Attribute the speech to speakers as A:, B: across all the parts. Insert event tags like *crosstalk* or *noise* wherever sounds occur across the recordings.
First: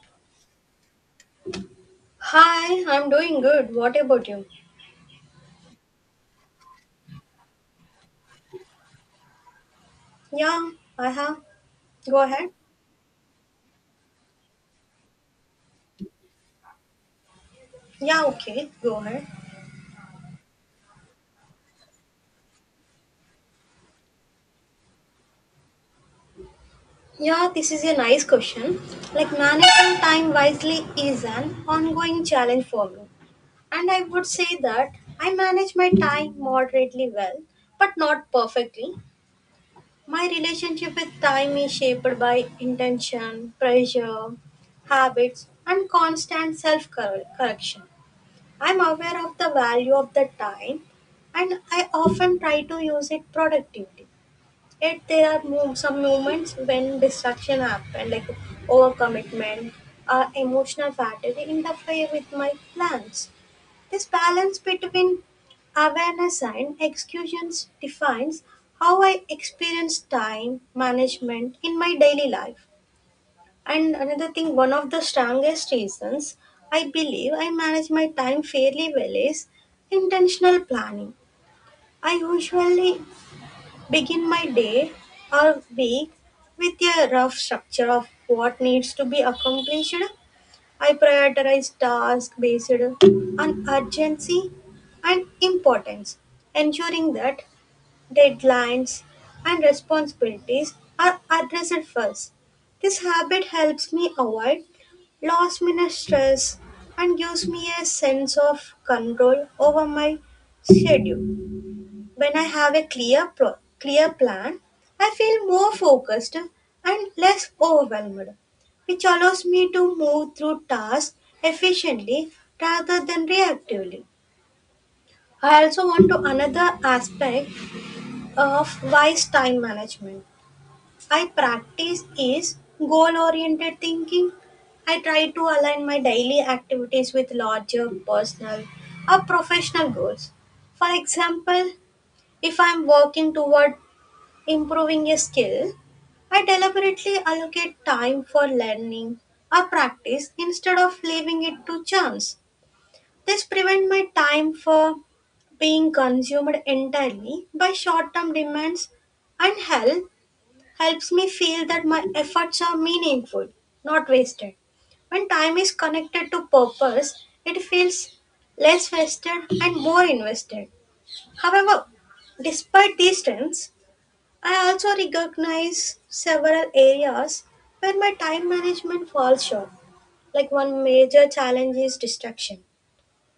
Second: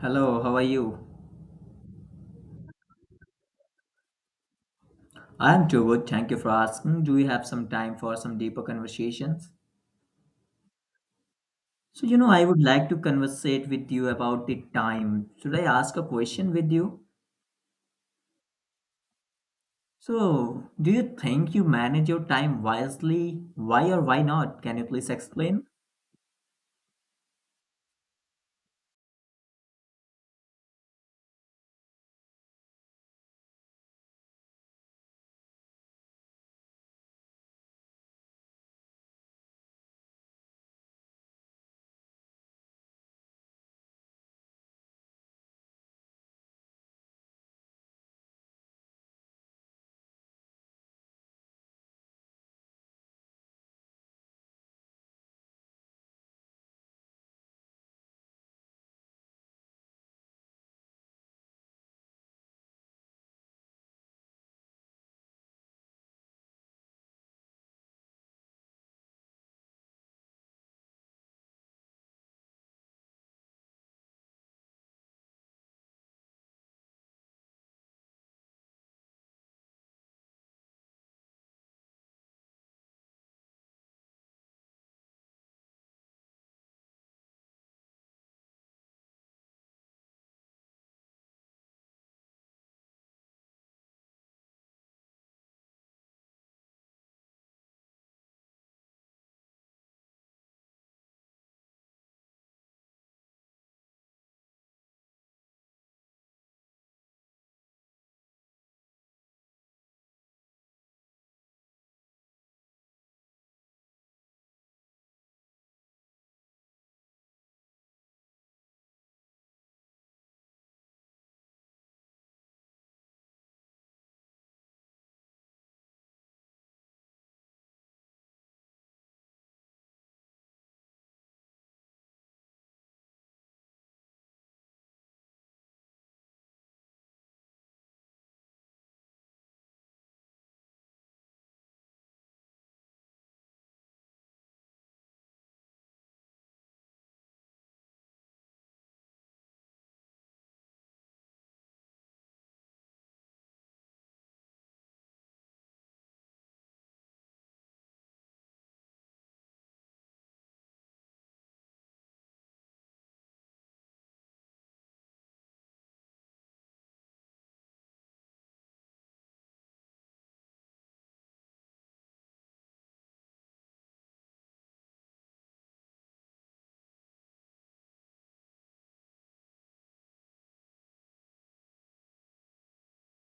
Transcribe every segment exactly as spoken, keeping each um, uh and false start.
A: Hello, how are you?
B: Hi, I'm doing good. What about you?
A: I'm too good. Thank you for asking. Do we have some time for some deeper conversations?
B: Yeah, I have.
A: So, you
B: Go
A: know, I
B: ahead.
A: would like to conversate with you about the time. Should I ask a question with you?
B: Yeah, okay, go ahead.
A: So, do you think you manage your time wisely? Why or why not? Can you please explain?
B: Yeah, this is a nice question. Like, managing time wisely is an ongoing challenge for me. And I would say that I manage my time moderately well, but not perfectly. My relationship with time is shaped by intention, pressure, habits, and constant self correction. I'm aware of the value of the time and I often try to use it productively. Yet there are mo- some moments when distraction happen, like overcommitment or emotional fatigue interfere with my plans. This balance between awareness and executions defines how I experience time management in my daily life. And another thing, one of the strongest reasons I believe I manage my time fairly well is intentional planning. I usually begin my day or week with a rough structure of what needs to be accomplished. I prioritize tasks based on urgency and importance, ensuring that deadlines, and responsibilities are addressed first. This habit helps me avoid last minute stress and gives me a sense of control over my schedule. When I have a clear, pro- clear plan, I feel more focused and less overwhelmed, which allows me to move through tasks efficiently rather than reactively. I also want to another aspect of wise time management. I practice is goal oriented thinking. I try to align my daily activities with larger personal or professional goals. For example, if I'm working toward improving a skill, I deliberately allocate time for learning or practice instead of leaving it to chance. This prevents my time from being consumed entirely by short term demands and help helps me feel that my efforts are meaningful, not wasted. When time is connected to purpose, it feels less wasted and more invested. However, despite these strengths, I also recognize several areas where my time management falls short. Like one major challenge is distraction,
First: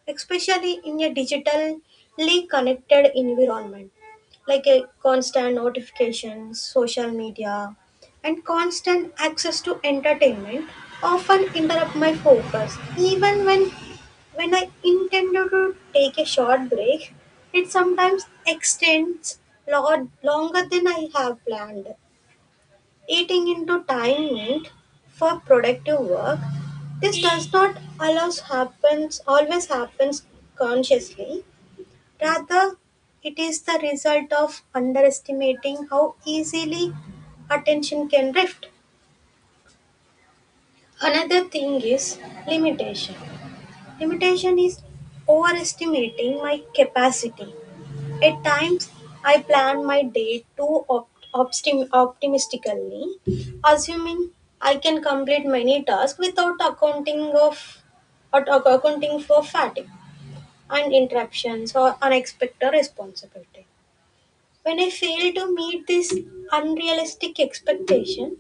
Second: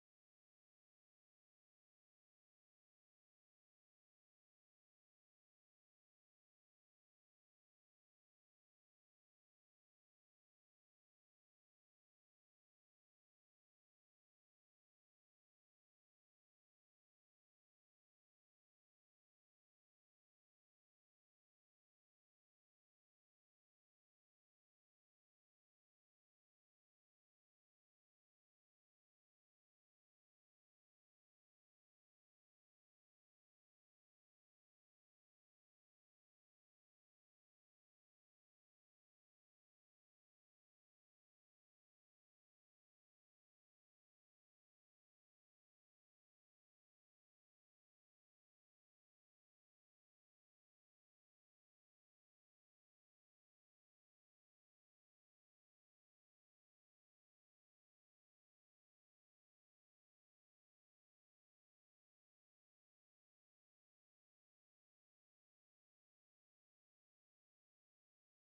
B: especially in a digitally connected environment, like a constant notifications, social media, and constant access to entertainment often interrupt my focus even when when I intended to take a short break. It sometimes extends lo- longer than I have planned, eating into time meant for productive work. This does not allows happens always happens consciously. Rather, it is the result of underestimating how easily attention can drift. Another thing is limitation. Limitation is overestimating my capacity. At times, I plan my day too op- optim- optimistically, assuming I can complete many tasks without accounting of or accounting for fatigue and interruptions or unexpected responsibility. When I fail to meet this unrealistic expectation,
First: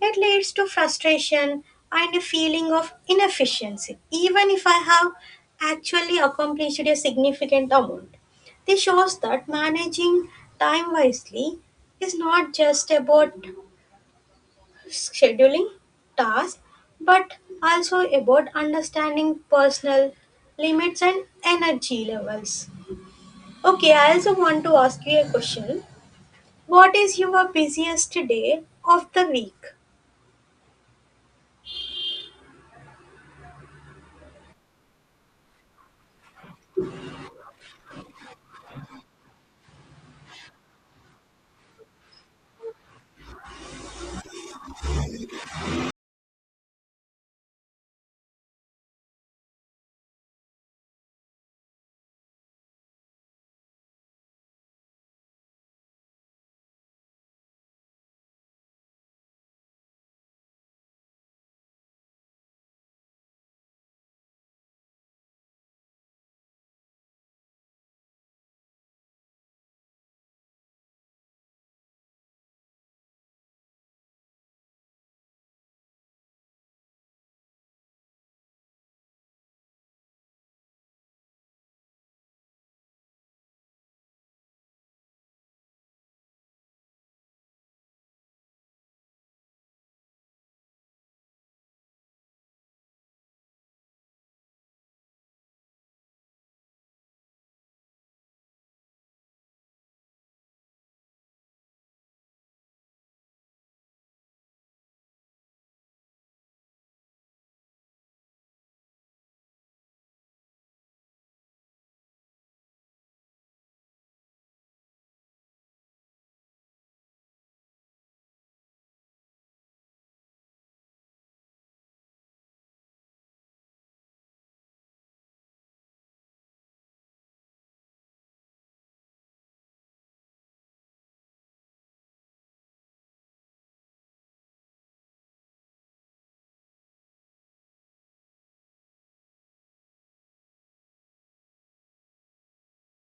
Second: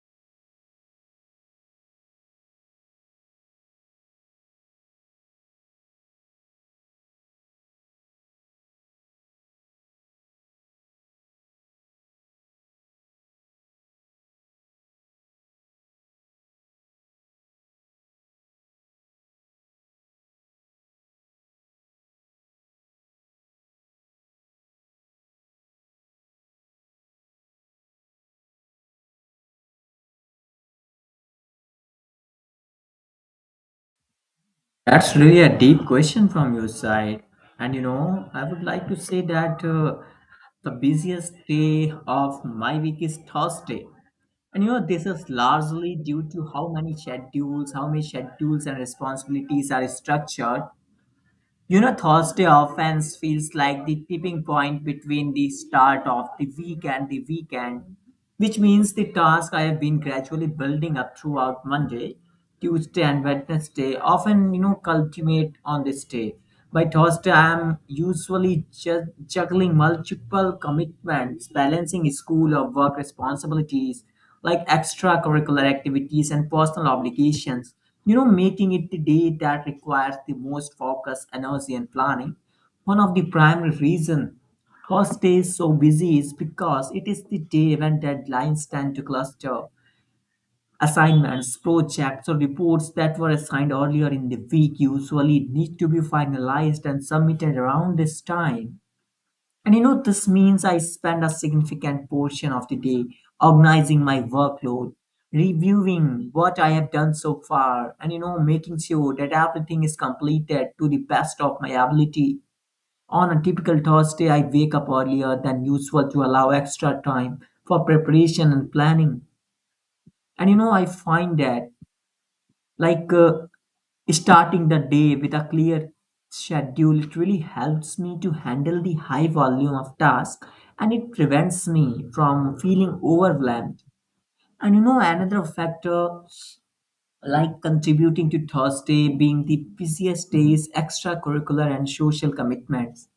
B: it leads to frustration and a feeling of inefficiency, even if I have actually accomplished a significant amount. This shows that managing time wisely is not just about scheduling tasks but also about understanding personal limits and energy levels. Okay, I also want to ask you a question. What is your busiest day of the week?
A: That's really a deep question from your side. And you know, I would like to say that uh, the busiest day of my week is Thursday. And you know, this is largely due to how many schedules, how many schedules and responsibilities are structured. You know, Thursday often feels like the tipping point between the start of the week and the weekend, which means the task I have been gradually building up throughout Monday, Tuesday, and Wednesday often, you know, culminate on this day. By Thursday, I am usually ju- juggling multiple commitments, balancing school or work responsibilities like extracurricular activities and personal obligations, you know, making it the day that requires the most focus, energy, and planning. One of the primary reasons Horse stays so busy is because it is the day when deadlines tend to cluster. Assignments, projects, or reports that were assigned earlier in the week usually need to be finalized and submitted around this time. And you know, this means I spend a significant portion of the day organizing my workload, reviewing what I have done so far, and you know, making sure that everything is completed to the best of my ability. On a typical Thursday, I wake up earlier than usual to allow extra time for preparation and planning. And you know, I find that like uh, starting the day with a clear schedule, it really helps me to handle the high volume of tasks and it prevents me from feeling overwhelmed. And you know, another factor like contributing to Thursday being the busiest days, extracurricular and social commitments.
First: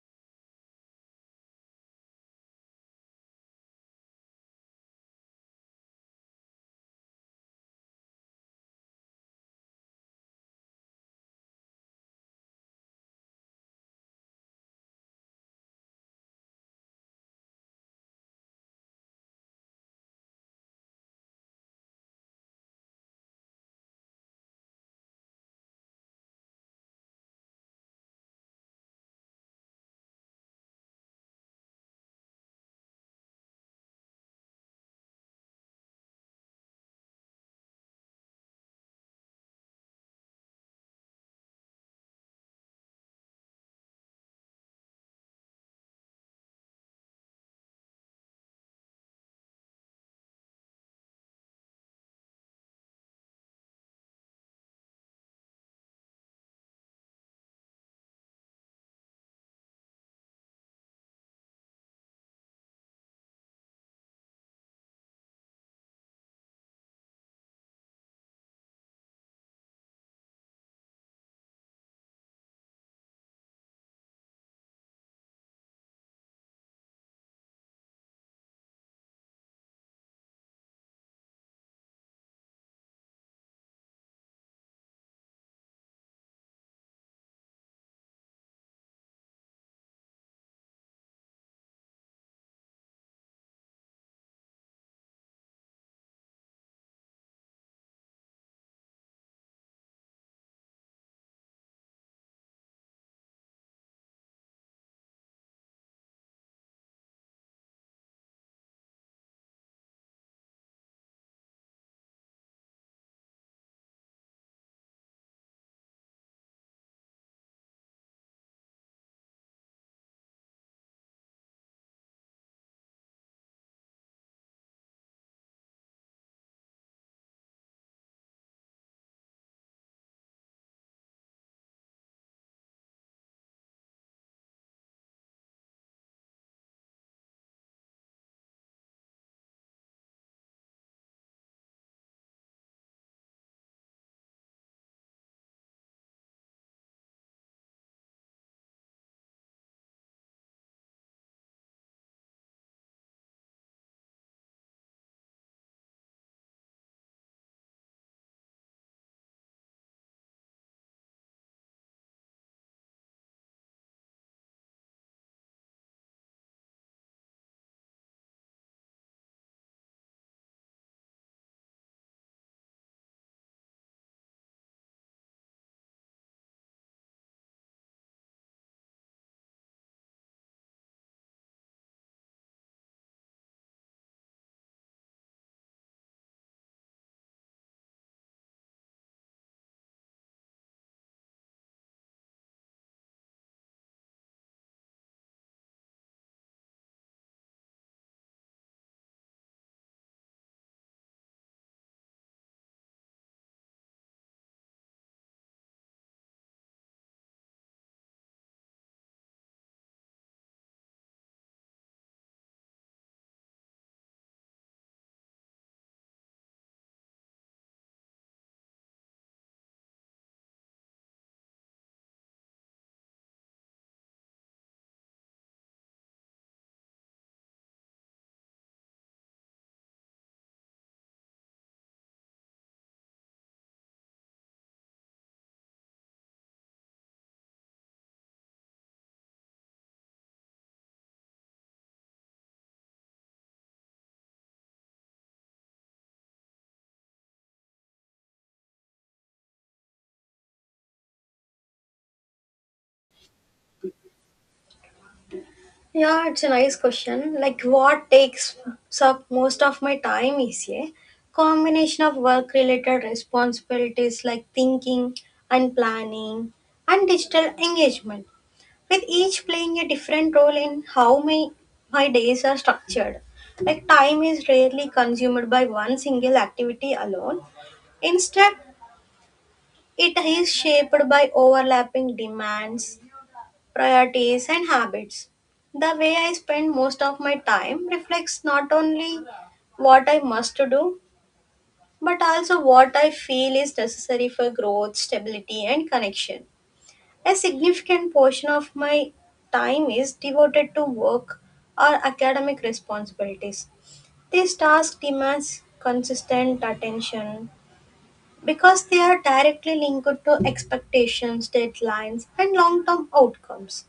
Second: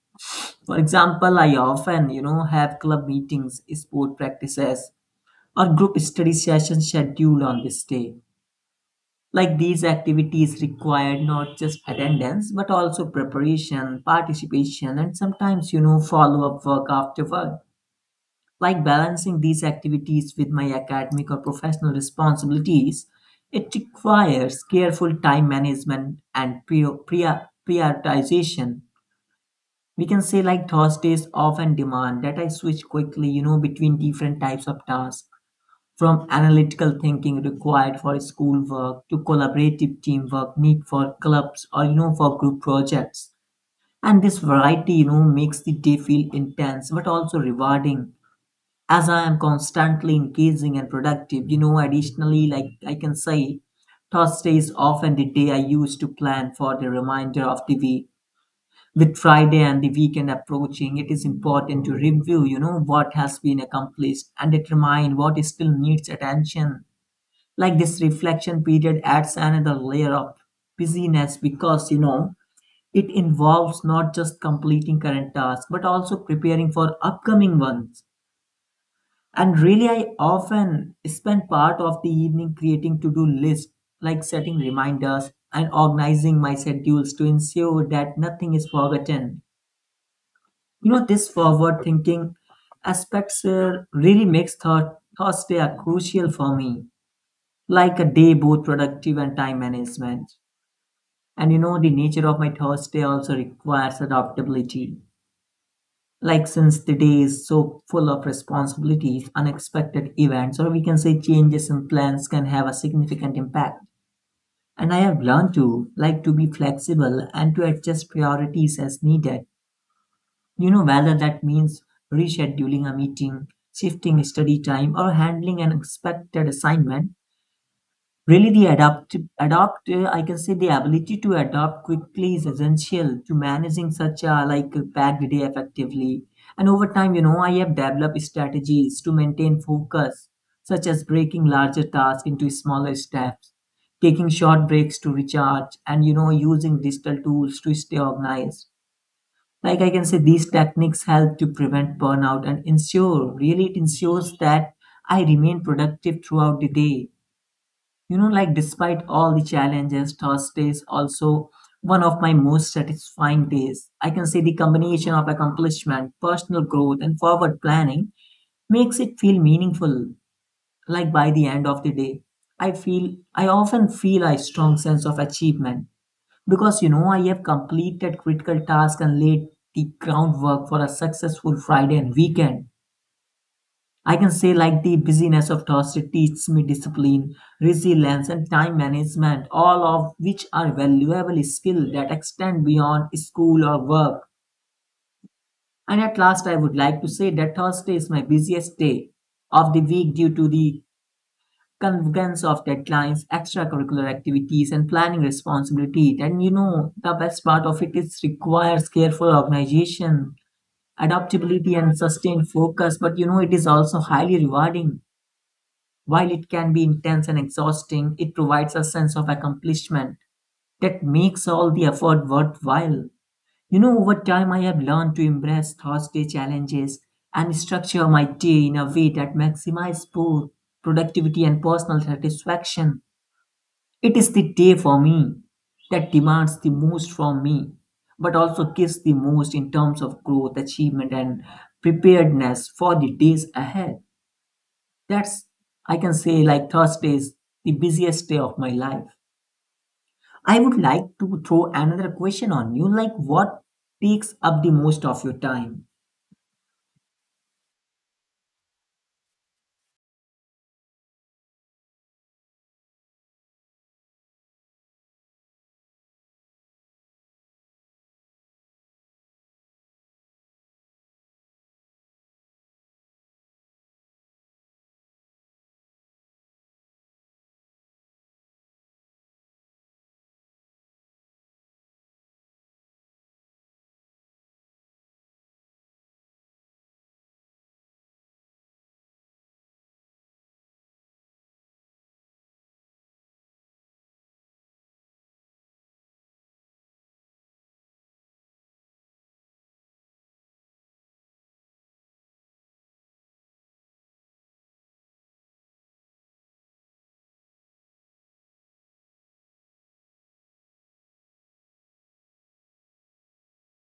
A: For example, I often, you know, have club meetings, sport practices, or group study sessions scheduled on this day. Like these activities require not just attendance but also preparation, participation, and sometimes, you know, follow up work after work. Like balancing these activities with my academic or professional responsibilities, it requires careful time management and prior- prior- prioritization. We can say like Thursdays often demand that I switch quickly, you know, between different types of tasks from analytical thinking required for schoolwork to collaborative teamwork need for clubs or you know for group projects. And this variety, you know, makes the day feel intense but also rewarding. As I am constantly engaging and productive, you know, additionally, like I can say, Thursday is often the day I use to plan for the remainder of the week. With Friday and the weekend approaching, it is important to review, you know, what has been accomplished and determine what still needs attention like this reflection period adds another layer of busyness because you know it involves not just completing current tasks but also preparing for upcoming ones, and really I often spend part of the evening creating to-do lists, like setting reminders and organizing my schedules to ensure that nothing is forgotten. You know this forward thinking aspects uh, really makes thought, thursday are crucial for me, like a day both productive and time management. And you know, the nature of my Thursday also requires adaptability. Like, since the day is so full of responsibilities, unexpected events, or we can say changes in plans can have a significant impact. And I have learned to like to be flexible and to adjust priorities as needed. You know, whether that means rescheduling a meeting, shifting study time, or handling an expected assignment. Really, the adapt adopt uh, I can say the ability to adapt quickly is essential to managing such a like a packed day effectively. And over time, you know, I have developed strategies to maintain focus, such as breaking larger tasks into smaller steps, taking short breaks to recharge, and you know, using digital tools to stay organized. Like I can say, these techniques help to prevent burnout and ensure really it ensures that I remain productive throughout the day. You know, like despite all the challenges, Thursday is also one of my most satisfying days. I can say the combination of accomplishment, personal growth, and forward planning makes it feel meaningful. Like by the end of the day, I feel I often feel a strong sense of achievement because you know I have completed critical tasks and laid the groundwork for a successful Friday and weekend. I can say like the busyness of task teaches me discipline, resilience, and time management, all of which are valuable skills that extend beyond school or work. And at last, I would like to say that Thursday is my busiest day of the week due to the convergence of deadlines, extracurricular activities, and planning responsibility. And you know, the best part of it is requires careful organization, adaptability, and sustained focus. But you know, it is also highly rewarding. While it can be intense and exhausting, it provides a sense of accomplishment that makes all the effort worthwhile. You know, over time, I have learned to embrace Thursday challenges and structure my day in a way that maximizes both productivity and personal satisfaction. It is the day for me that demands the most from me, but also gives the most in terms of growth, achievement, and preparedness for the days ahead. That's, I can say, like Thursday is the busiest day of my life. I would like to throw another question on you like, what takes up the most of your time?
B: Yeah, it's a nice question. Like, what takes up most of my time is a combination of work related responsibilities, like thinking and planning and digital engagement, with each playing a different role in how my, my days are structured. Like, time is rarely consumed by one single activity alone. Instead, it is shaped by overlapping demands, priorities and habits. The way I spend most of my time reflects not only what I must to do, but also what I feel is necessary for growth, stability, and connection. A significant portion of my time is devoted to work or academic responsibilities. This task demands consistent attention because they are directly linked to expectations, deadlines, and long term outcomes.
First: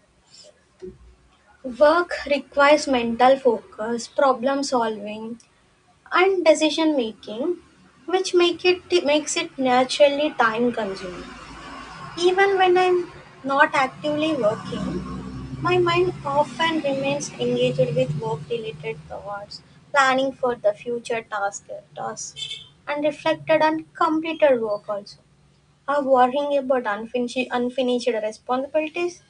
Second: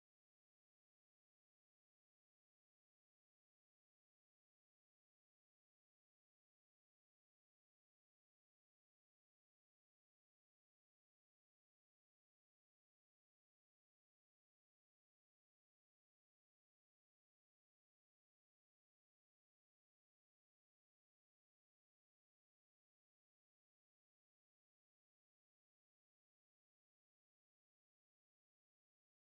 B: Work requires mental focus, problem solving, and decision making, which make it makes it naturally time consuming. Even when I'm not actively working, my mind often remains engaged with work related thoughts, planning for the future task, tasks, and reflected on completed work also. Or worrying about unfinished, unfinished responsibilities.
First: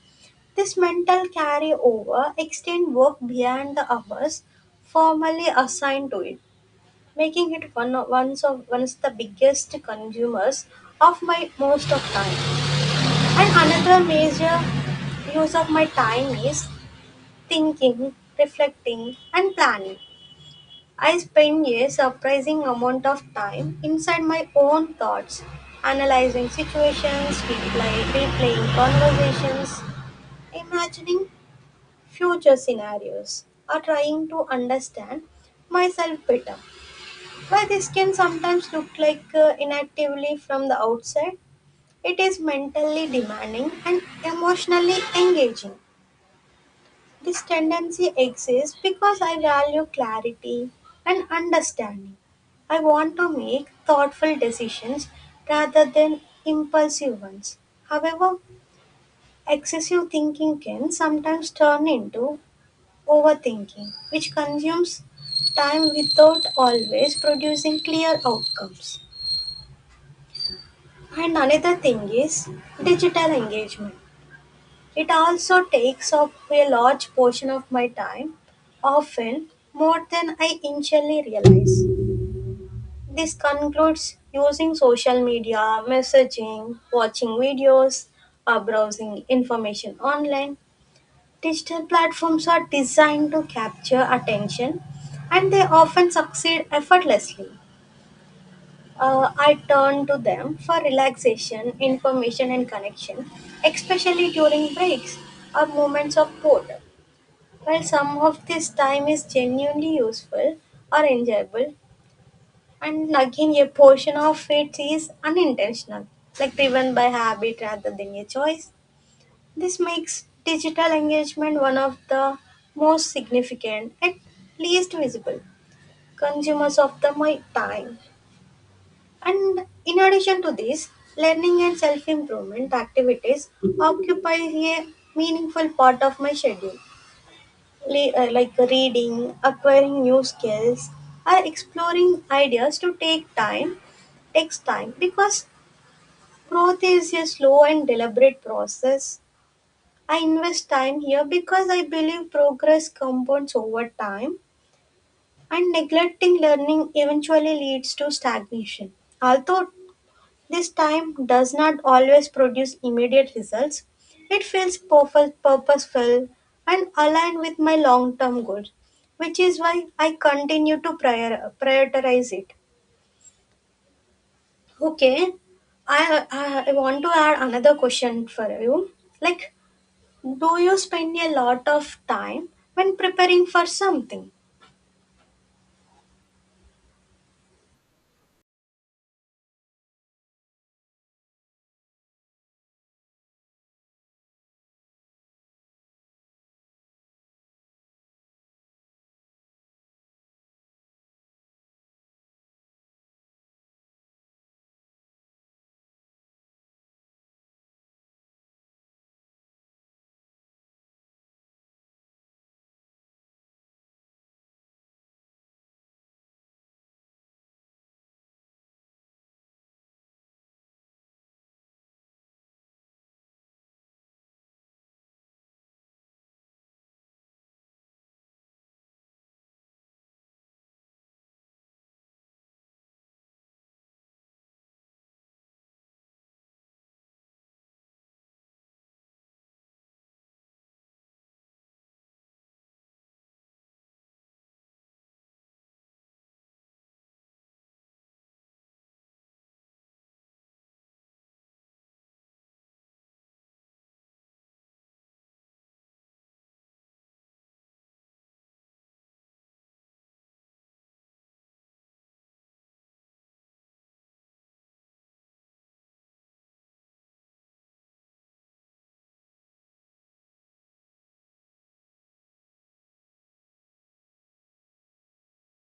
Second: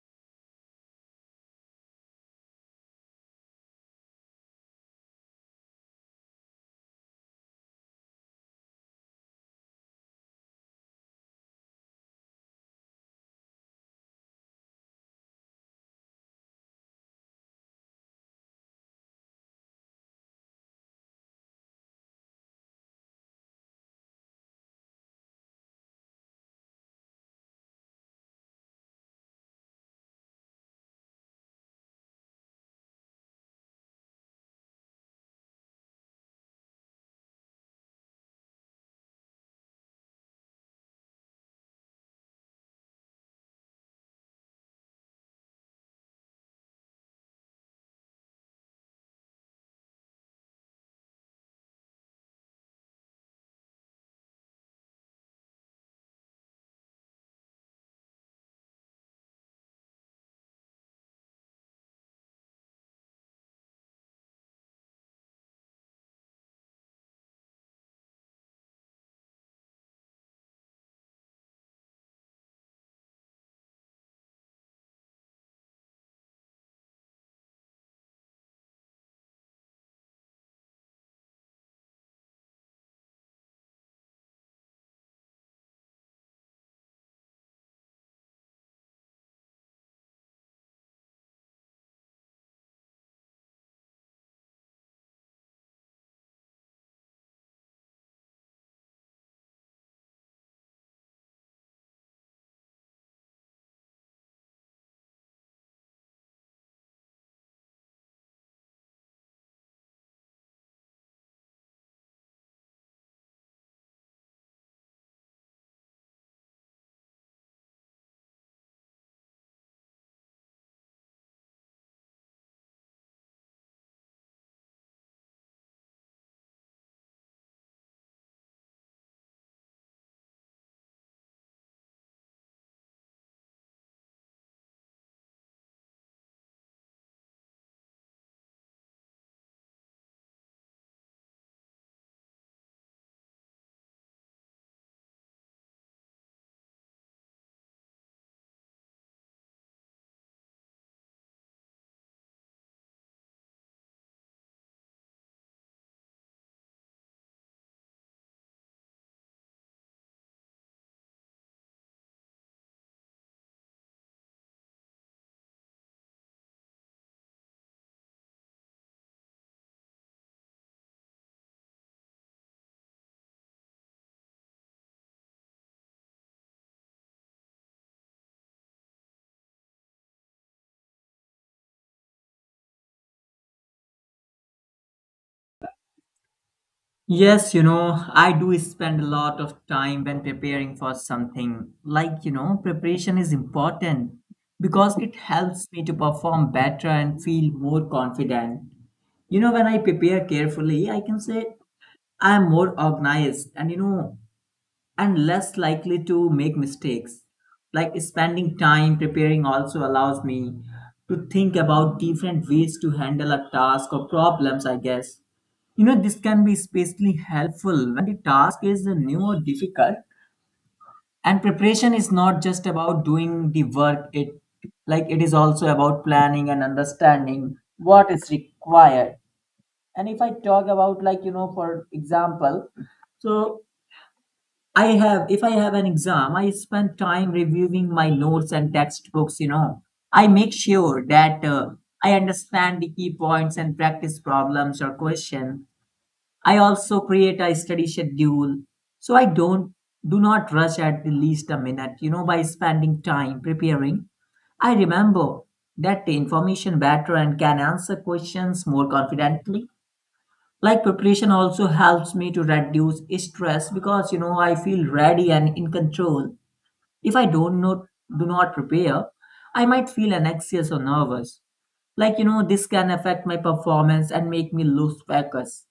B: This mental carryover extends work beyond the hours formally assigned to it, making it one of, one's of, one of the biggest consumers of my most of time. And another major use of my time is thinking, reflecting, and planning. I spend a surprising amount of time inside my own thoughts, analyzing situations, replay, replaying conversations, imagining future scenarios or trying to understand myself better. While this can sometimes look like uh, inactively from the outside, it is mentally demanding and emotionally engaging. This tendency exists because I value clarity and understanding. I want to make thoughtful decisions rather than impulsive ones. However, excessive thinking can sometimes turn into overthinking, which consumes time without always producing clear outcomes. And another thing is digital engagement. It also takes up a large portion of my time, often more than I initially realize. This concludes using social media, messaging, watching videos, or browsing information online. Digital platforms are designed to capture attention and they often succeed effortlessly. Uh, I turn to them for relaxation, information, and connection, especially during breaks or moments of boredom. While some of this time is genuinely useful or enjoyable, and again, a portion of it is unintentional, like driven by habit rather than a choice. This makes digital engagement one of the most significant and least visible consumers of the my time. And in addition to this, learning and self improvement activities occupy a meaningful part of my schedule. Le- uh, like reading, acquiring new skills, or exploring ideas to take time takes time because growth is a slow and deliberate process. I invest time here because I believe progress compounds over time and neglecting learning eventually leads to stagnation. Although this time does not always produce immediate results, it feels purpose- purposeful and aligned with my long term goals, which is why I continue to prior- prioritize it. Okay, I, I, I want to add another question for you. Like, do you spend a lot of time when preparing for something?
A: Yes, you know, I do spend a lot of time when preparing for something. Like, you know, preparation is important because it helps me to perform better and feel more confident. You know, when I prepare carefully, I can say I'm more organized and, you know, and less likely to make mistakes. Like spending time preparing also allows me to think about different ways to handle a task or problems, I guess. You know, this can be especially helpful when the task is new or difficult. And preparation is not just about doing the work, it like it is also about planning and understanding what is required. And if I talk about like, you know, for example, so I have, if I have an exam, I spend time reviewing my notes and textbooks, you know. I make sure that uh, I understand the key points and practice problems or question. I also create a study schedule. So I don't, do not rush at the least a minute, you know, by spending time preparing. I remember that the information better and can answer questions more confidently. Like preparation also helps me to reduce stress because you know I feel ready and in control. If i don't know do not prepare, I might feel anxious or nervous. Like you know this can affect my performance and make me lose focus.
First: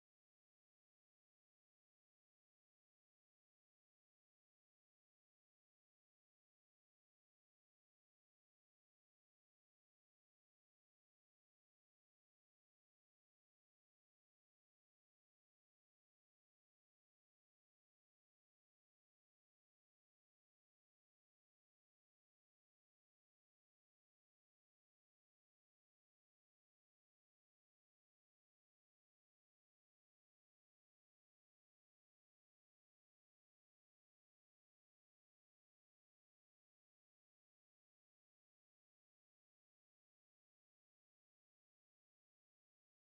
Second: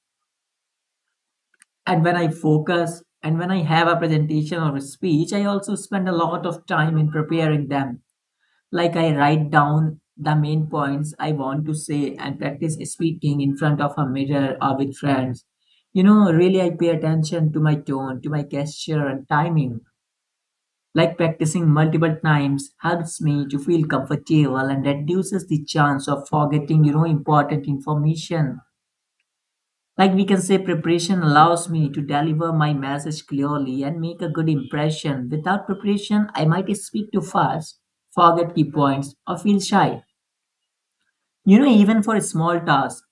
A: And when i focus and when I have a presentation or a speech, I also spend a lot of time in preparing them. Like I write down the main points I want to say and practice speaking in front of a mirror or with friends. You know, really I pay attention to my tone, to my gesture and timing. Like practicing multiple times helps me to feel comfortable and reduces the chance of forgetting, you know, important information. Like we can say, preparation allows me to deliver my message clearly and make a good impression. Without preparation, I might speak too fast, forget key points, or feel shy. You know, even for a small task,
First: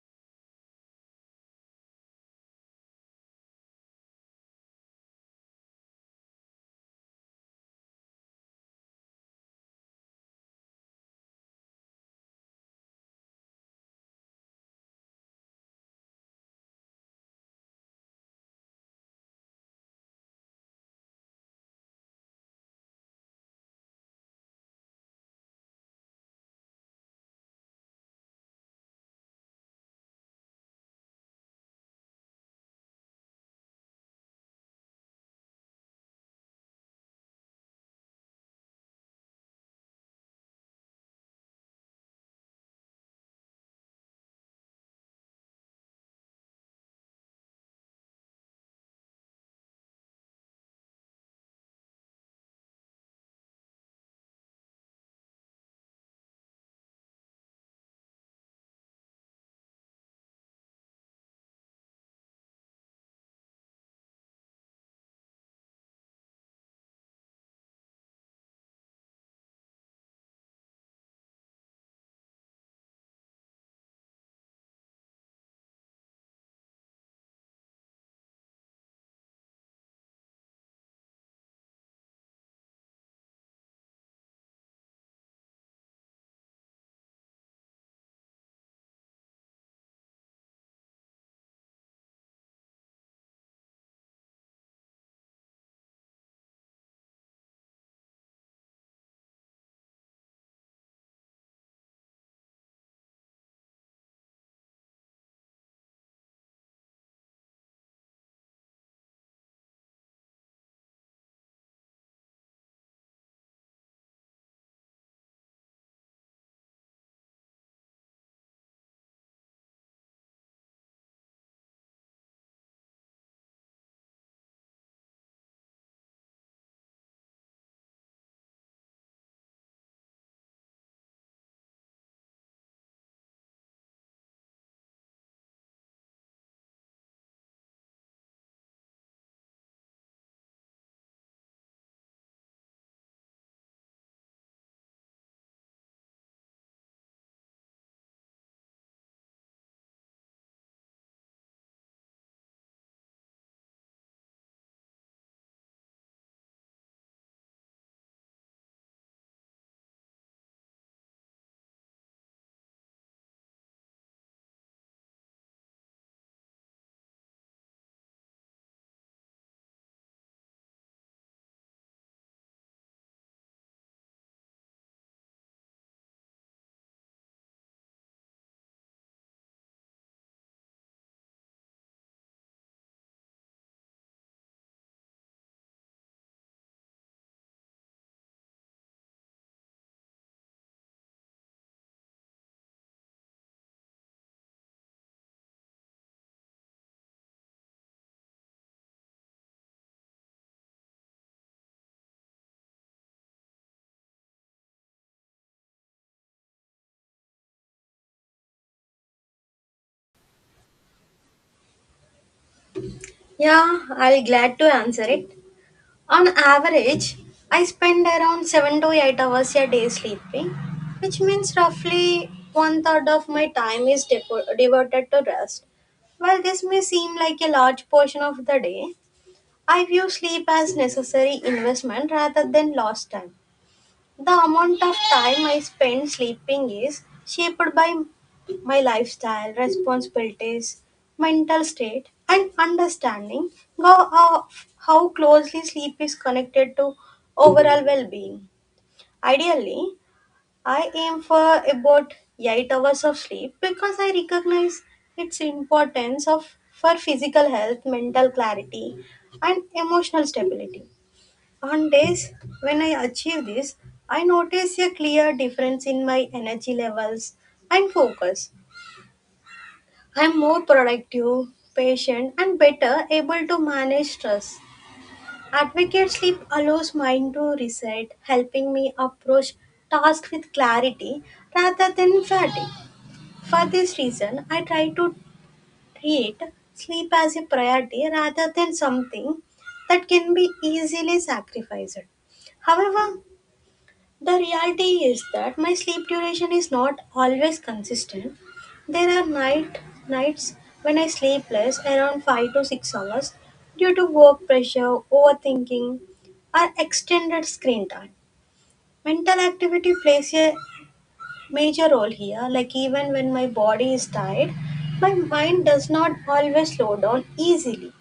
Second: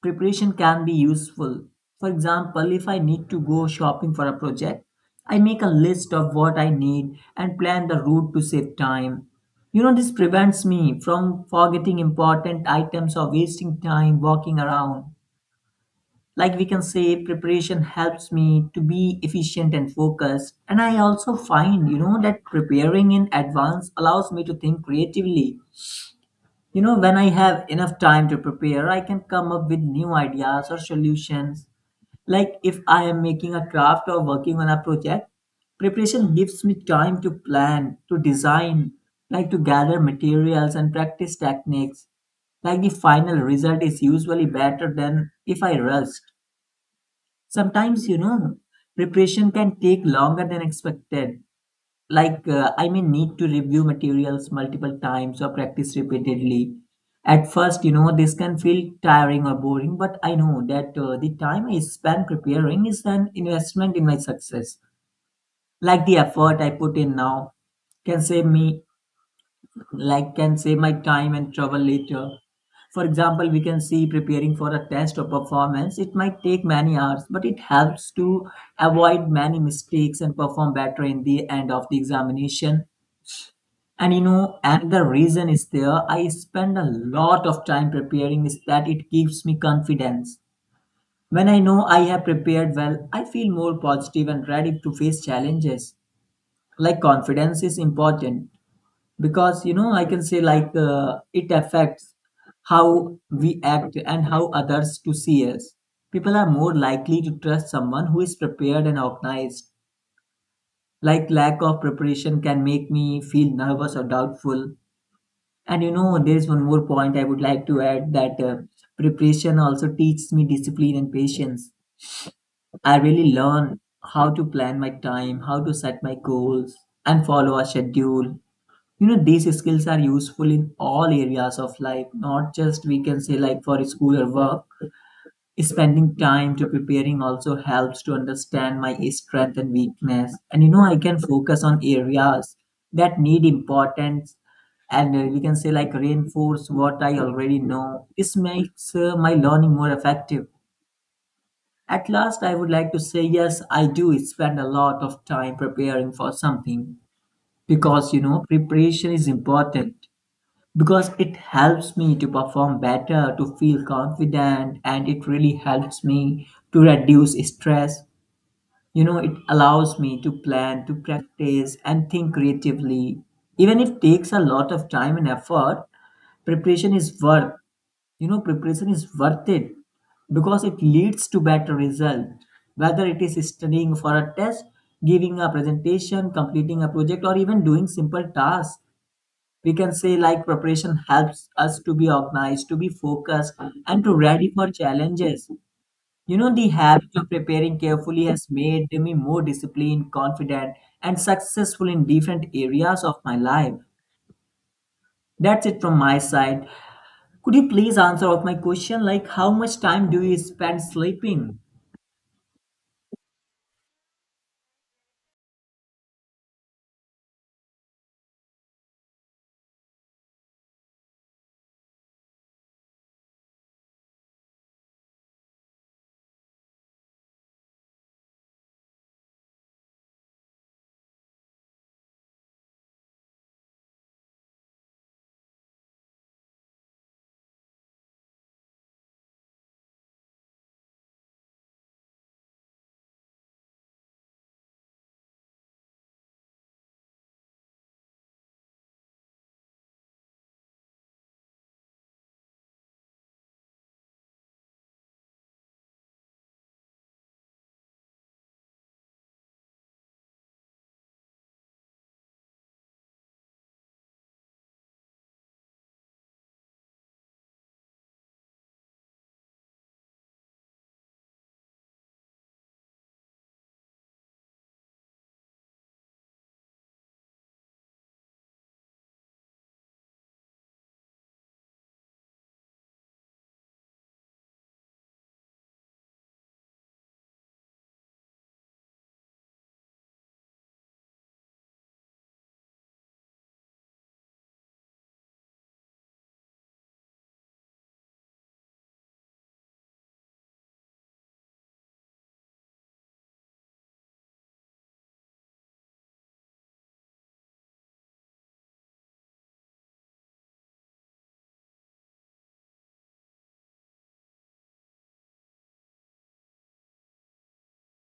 A: preparation can be useful. For example, if I need to go shopping for a project, I make a list of what I need and plan the route to save time. You know, this prevents me from forgetting important items or wasting time walking around. Like we can say, preparation helps me to be efficient and focused. And I also find, you know, that preparing in advance allows me to think creatively. You know, when I have enough time to prepare, I can come up with new ideas or solutions. Like if I am making a craft or working on a project, preparation gives me time to plan, to design, like to gather materials and practice techniques. Like the final result is usually better than if I rushed. Sometimes, you know, preparation can take longer than expected. Like, uh, I may need to review materials multiple times or practice repeatedly. At first, you know, this can feel tiring or boring, but I know that uh, the time I spend preparing is an investment in my success. Like the effort I put in now can save me, like, can save my time and trouble later. For example, we can see preparing for a test or performance. It might take many hours, but it helps to avoid many mistakes and perform better in the end of the examination. And you know, another reason is there. I spend a lot of time preparing is that it gives me confidence. When I know I have prepared well, I feel more positive and ready to face challenges. Like confidence is important because you know I can say like uh, it affects how we act and how others to see us. People are more likely to trust someone who is prepared and organized. Like lack of preparation can make me feel nervous or doubtful. And you know, there's one more point I would like to add that uh, preparation also teaches me discipline and patience. I really learn how to plan my time, how to set my goals, and follow a schedule. You know, these skills are useful in all areas of life, not just we can say like for school or work. Spending time to preparing also helps to understand my strength and weakness, and you know I can focus on areas that need importance, and uh, we can say like reinforce what I already know. This makes uh, my learning more effective. At last I would like to say yes, I do spend a lot of time preparing for something because you know preparation is important because it helps me to perform better, to feel confident, and it really helps me to reduce stress. You know, it allows me to plan, to practice, and think creatively. Even if it takes a lot of time and effort, preparation is worth, you know, preparation is worth it because it leads to better result. Whether it is studying for a test, giving a presentation, completing a project, or even doing simple tasks, we can say like preparation helps us to be organized, to be focused, and to ready for challenges. You know, the habit of preparing carefully has made me more disciplined, confident, and successful in different areas of my life. That's it from my side. Could you please answer of my question like how much time do you spend sleeping?
B: Yeah, I'll glad to answer it. On average, I spend around seven to eight hours a day sleeping, which means roughly one third of my time is devo- devoted to rest. While this may seem like a large portion of the day, I view sleep as necessary investment rather than lost time. The amount of time I spend sleeping is shaped by my lifestyle, responsibilities, mental state, and understanding of how closely sleep is connected to overall well being. Ideally, I aim for about eight hours of sleep because I recognize its importance of, for physical health, mental clarity, and emotional stability. On days when I achieve this, I notice a clear difference in my energy levels and focus. I'm more productive, patient, and better able to manage stress. Advocate sleep allows mind to reset, helping me approach tasks with clarity rather than fatigue. For this reason, I try to treat sleep as a priority rather than something that can be easily sacrificed. However, the reality is that my sleep duration is not always consistent. There are night nights when I sleep less around five to six hours due to work pressure, overthinking, or extended screen time. Mental activity plays a major role here, like even when my body is tired, my mind does not always slow down easily.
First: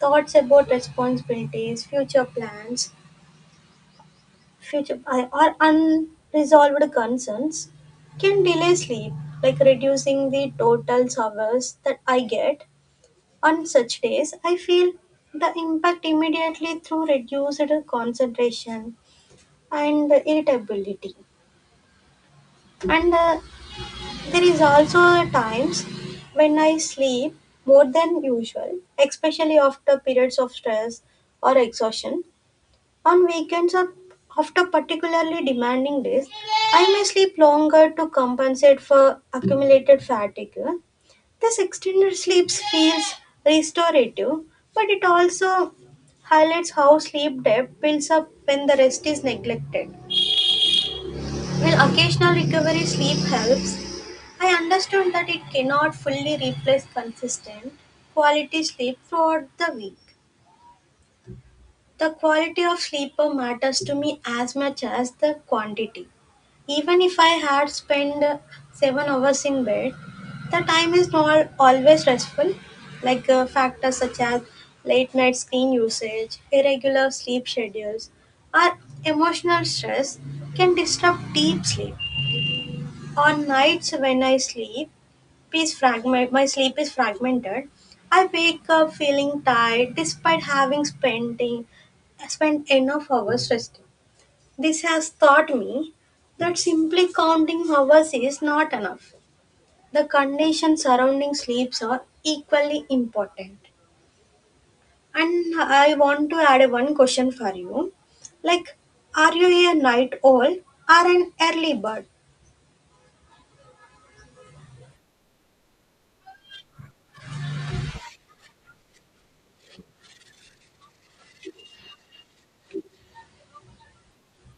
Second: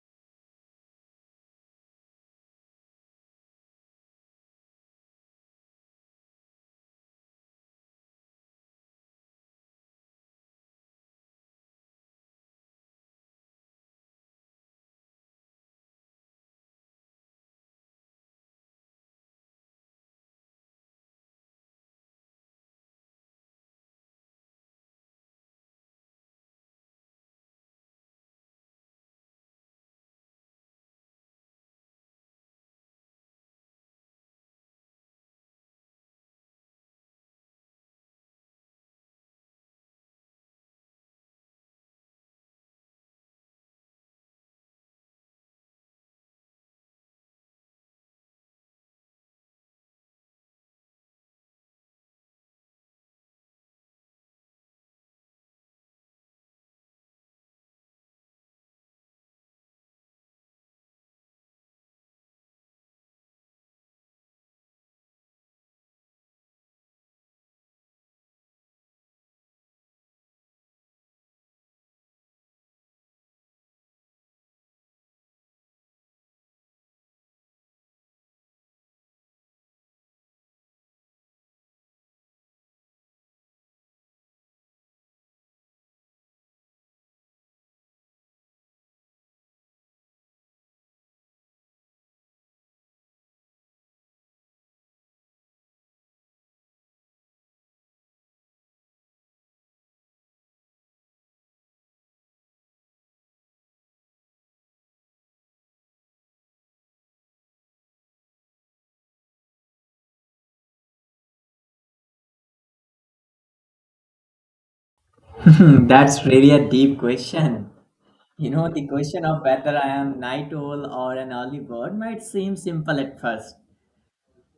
B: Thoughts about responsibilities, future plans, Future I- or unresolved concerns can delay sleep, like reducing the total hours that I get. On such days, I feel the impact immediately through reduced concentration and irritability. And uh, there is also times when I sleep more than usual, especially after periods of stress or exhaustion. On weekends or after particularly demanding days, I may sleep longer to compensate for accumulated fatigue. This extended sleep feels restorative, but it also highlights how sleep debt builds up when the rest is neglected. While occasional recovery sleep helps, I understood that it cannot fully replace consistent quality sleep throughout the week. The quality of sleeper matters to me as much as the quantity. Even if I had spent uh, seven hours in bed, the time is not always restful, like uh, factors such as late night screen usage, irregular sleep schedules, or emotional stress can disrupt deep sleep. On nights when I sleep, is fragment my sleep is fragmented, I wake up feeling tired despite having spent the- spent enough hours resting. This has taught me that simply counting hours is not enough. The conditions surrounding sleeps are equally important. And I want to add one question for you, like, are you a night owl or an early bird?
A: *laughs* That's really a deep question. You know, the question of whether I am night owl or an early bird might seem simple at first,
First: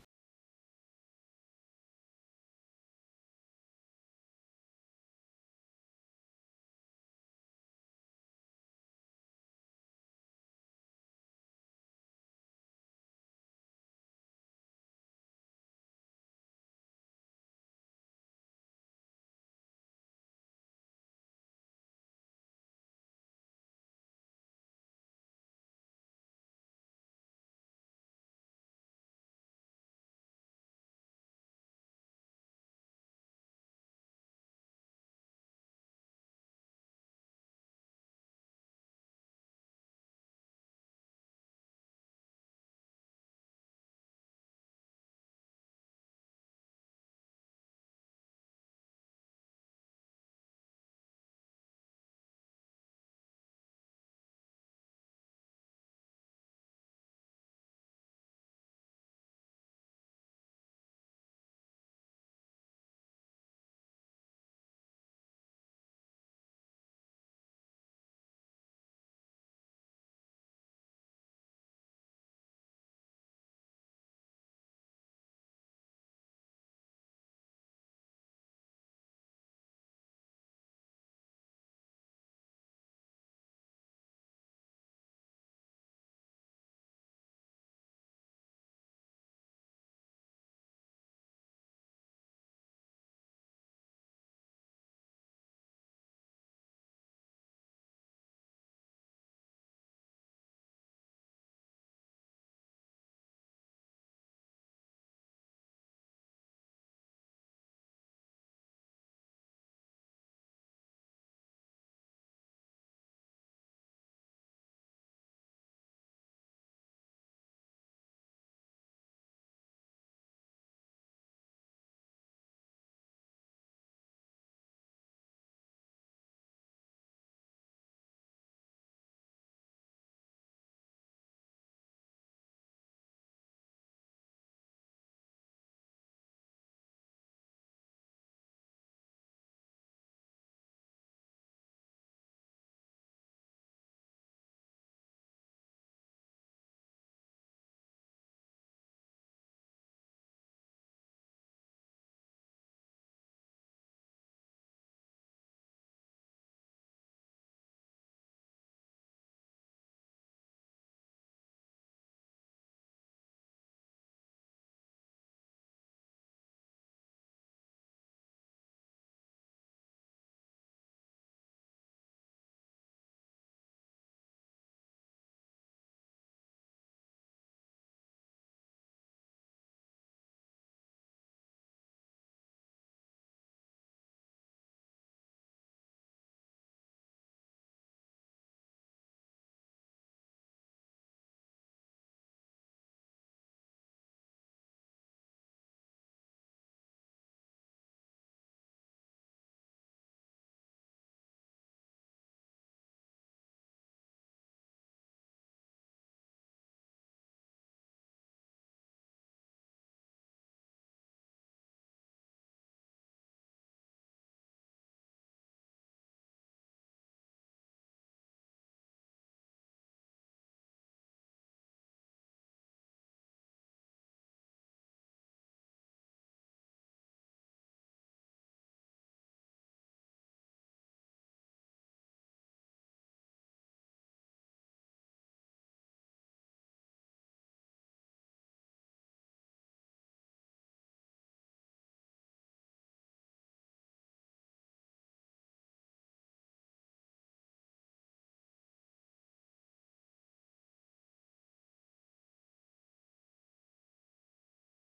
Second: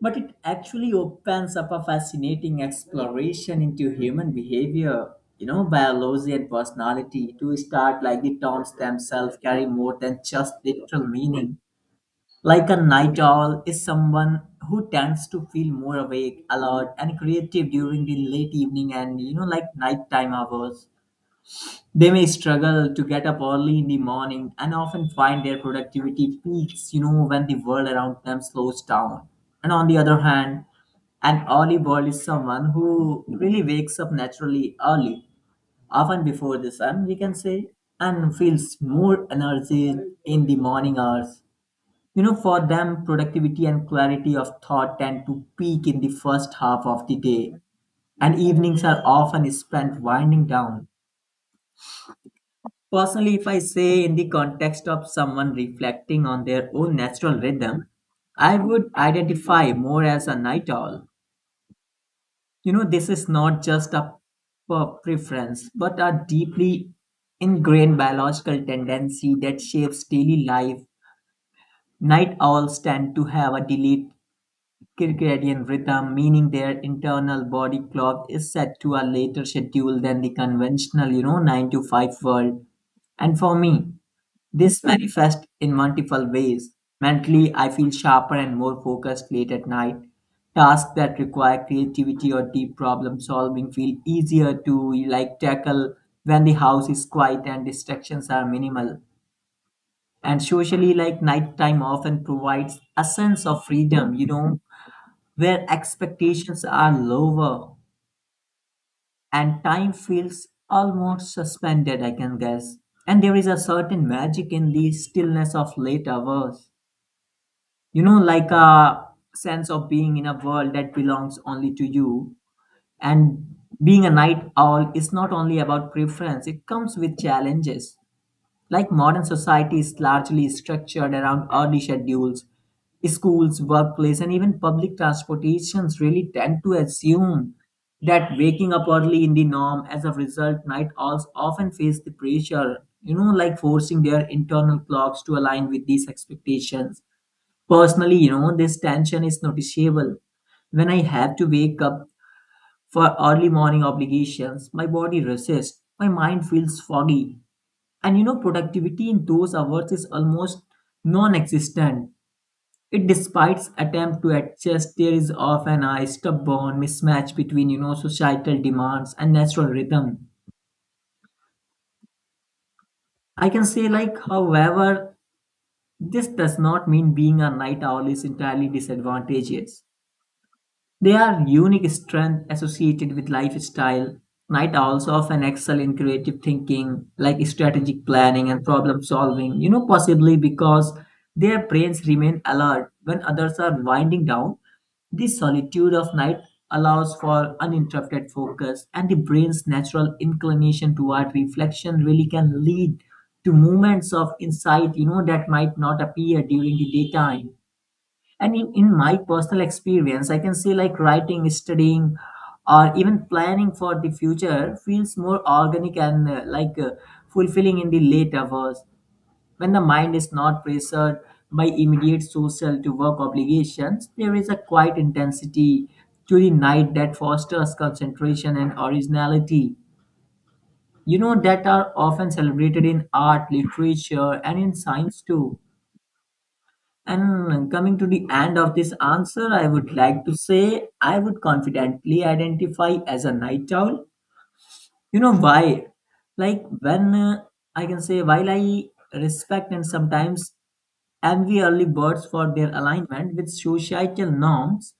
A: but it actually opens up a fascinating exploration into human behavior, you know, biology and personality. To start, like the terms themselves carry more than just literal meaning. Like a night owl is someone who tends to feel more awake, alert, and creative during the late evening and, you know, like nighttime hours. They may struggle to get up early in the morning and often find their productivity peaks, you know, when the world around them slows down. And on the other hand, an early bird is someone who really wakes up naturally early, often before the sun, we can say, and feels more energy in the morning hours. You know, for them, productivity and clarity of thought tend to peak in the first half of the day, and evenings are often spent winding down. Personally, if I say in the context of someone reflecting on their own natural rhythm, I would identify more as a night owl. You know, this is not just a per- preference, but a deeply ingrained biological tendency that shapes daily life. Night owls tend to have a delayed circadian rhythm, meaning their internal body clock is set to a later schedule than the conventional, you know, nine to five world. And for me, this manifests in multiple ways. Mentally, I feel sharper and more focused late at night. Tasks that require creativity or deep problem solving feel easier to like tackle when the house is quiet and distractions are minimal. And socially, like nighttime often provides a sense of freedom, you know, where expectations are lower and time feels almost suspended, I can guess. And there is a certain magic in the stillness of late hours, you know, like a sense of being in a world that belongs only to you. And being a night owl is not only about preference, it comes with challenges. Like modern society is largely structured around early schedules. Schools, workplace, and even public transportations really tend to assume that waking up early in the norm. As a result, night owls often face the pressure, you know, like forcing their internal clocks to align with these expectations. Personally, you know, this tension is noticeable. When I have to wake up for early morning obligations, my body resists, my mind feels foggy, and you know, productivity in those hours is almost non existent. It despite attempt to adjust, there is often a stubborn mismatch between you know societal demands and natural rhythm. I can say like however, this does not mean being a night owl is entirely disadvantageous. They are unique strength associated with lifestyle. Night owls often excel in creative thinking, like strategic planning and problem solving, you know, possibly because their brains remain alert when others are winding down. The solitude of night allows for uninterrupted focus, and the brain's natural inclination toward reflection really can lead to moments of insight, you know, that might not appear during the daytime. And in, in my personal experience, I can say like writing, studying, or even planning for the future feels more organic and uh, like uh, fulfilling in the late hours when the mind is not pressured by immediate social to work obligations. There is a quiet intensity to the night that fosters concentration and originality. You know that are often celebrated in art, literature, and in science too. And coming to the end of this answer, I would like to say I would confidently identify as a night owl. You know why? Like when uh, I can say, while I respect and sometimes envy early birds for their alignment with societal norms,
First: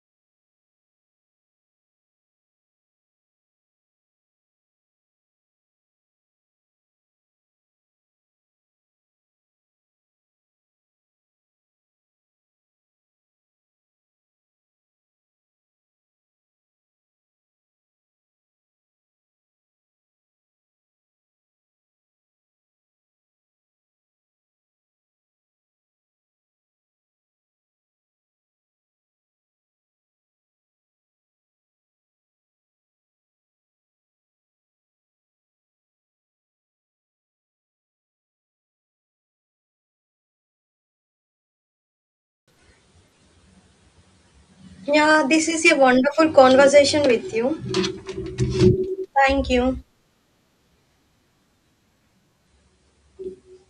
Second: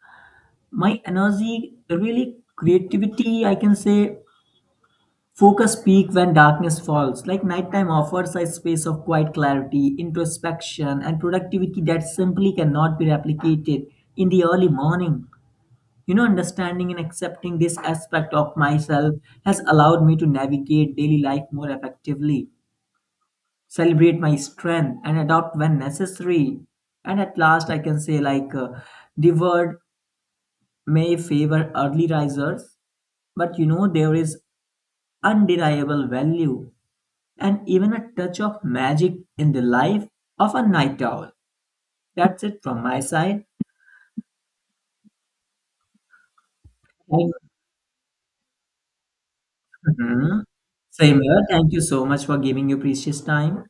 A: my energy, really creativity, I can say, focus peak when darkness falls, like nighttime offers a space of quiet clarity, introspection, and productivity that simply cannot be replicated in the early morning. You know, understanding and accepting this aspect of myself has allowed me to navigate daily life more effectively, celebrate my strength, and adopt when necessary. And at last, I can say, like, uh, the word may favor early risers, but you know, there is undeniable value and even a touch of magic in the life of a night owl. That's it from my side.
B: Yeah, this is a wonderful conversation with
A: Thank-
B: you. Thank you.
A: Mhm. Same here. Thank you so much for giving your precious time.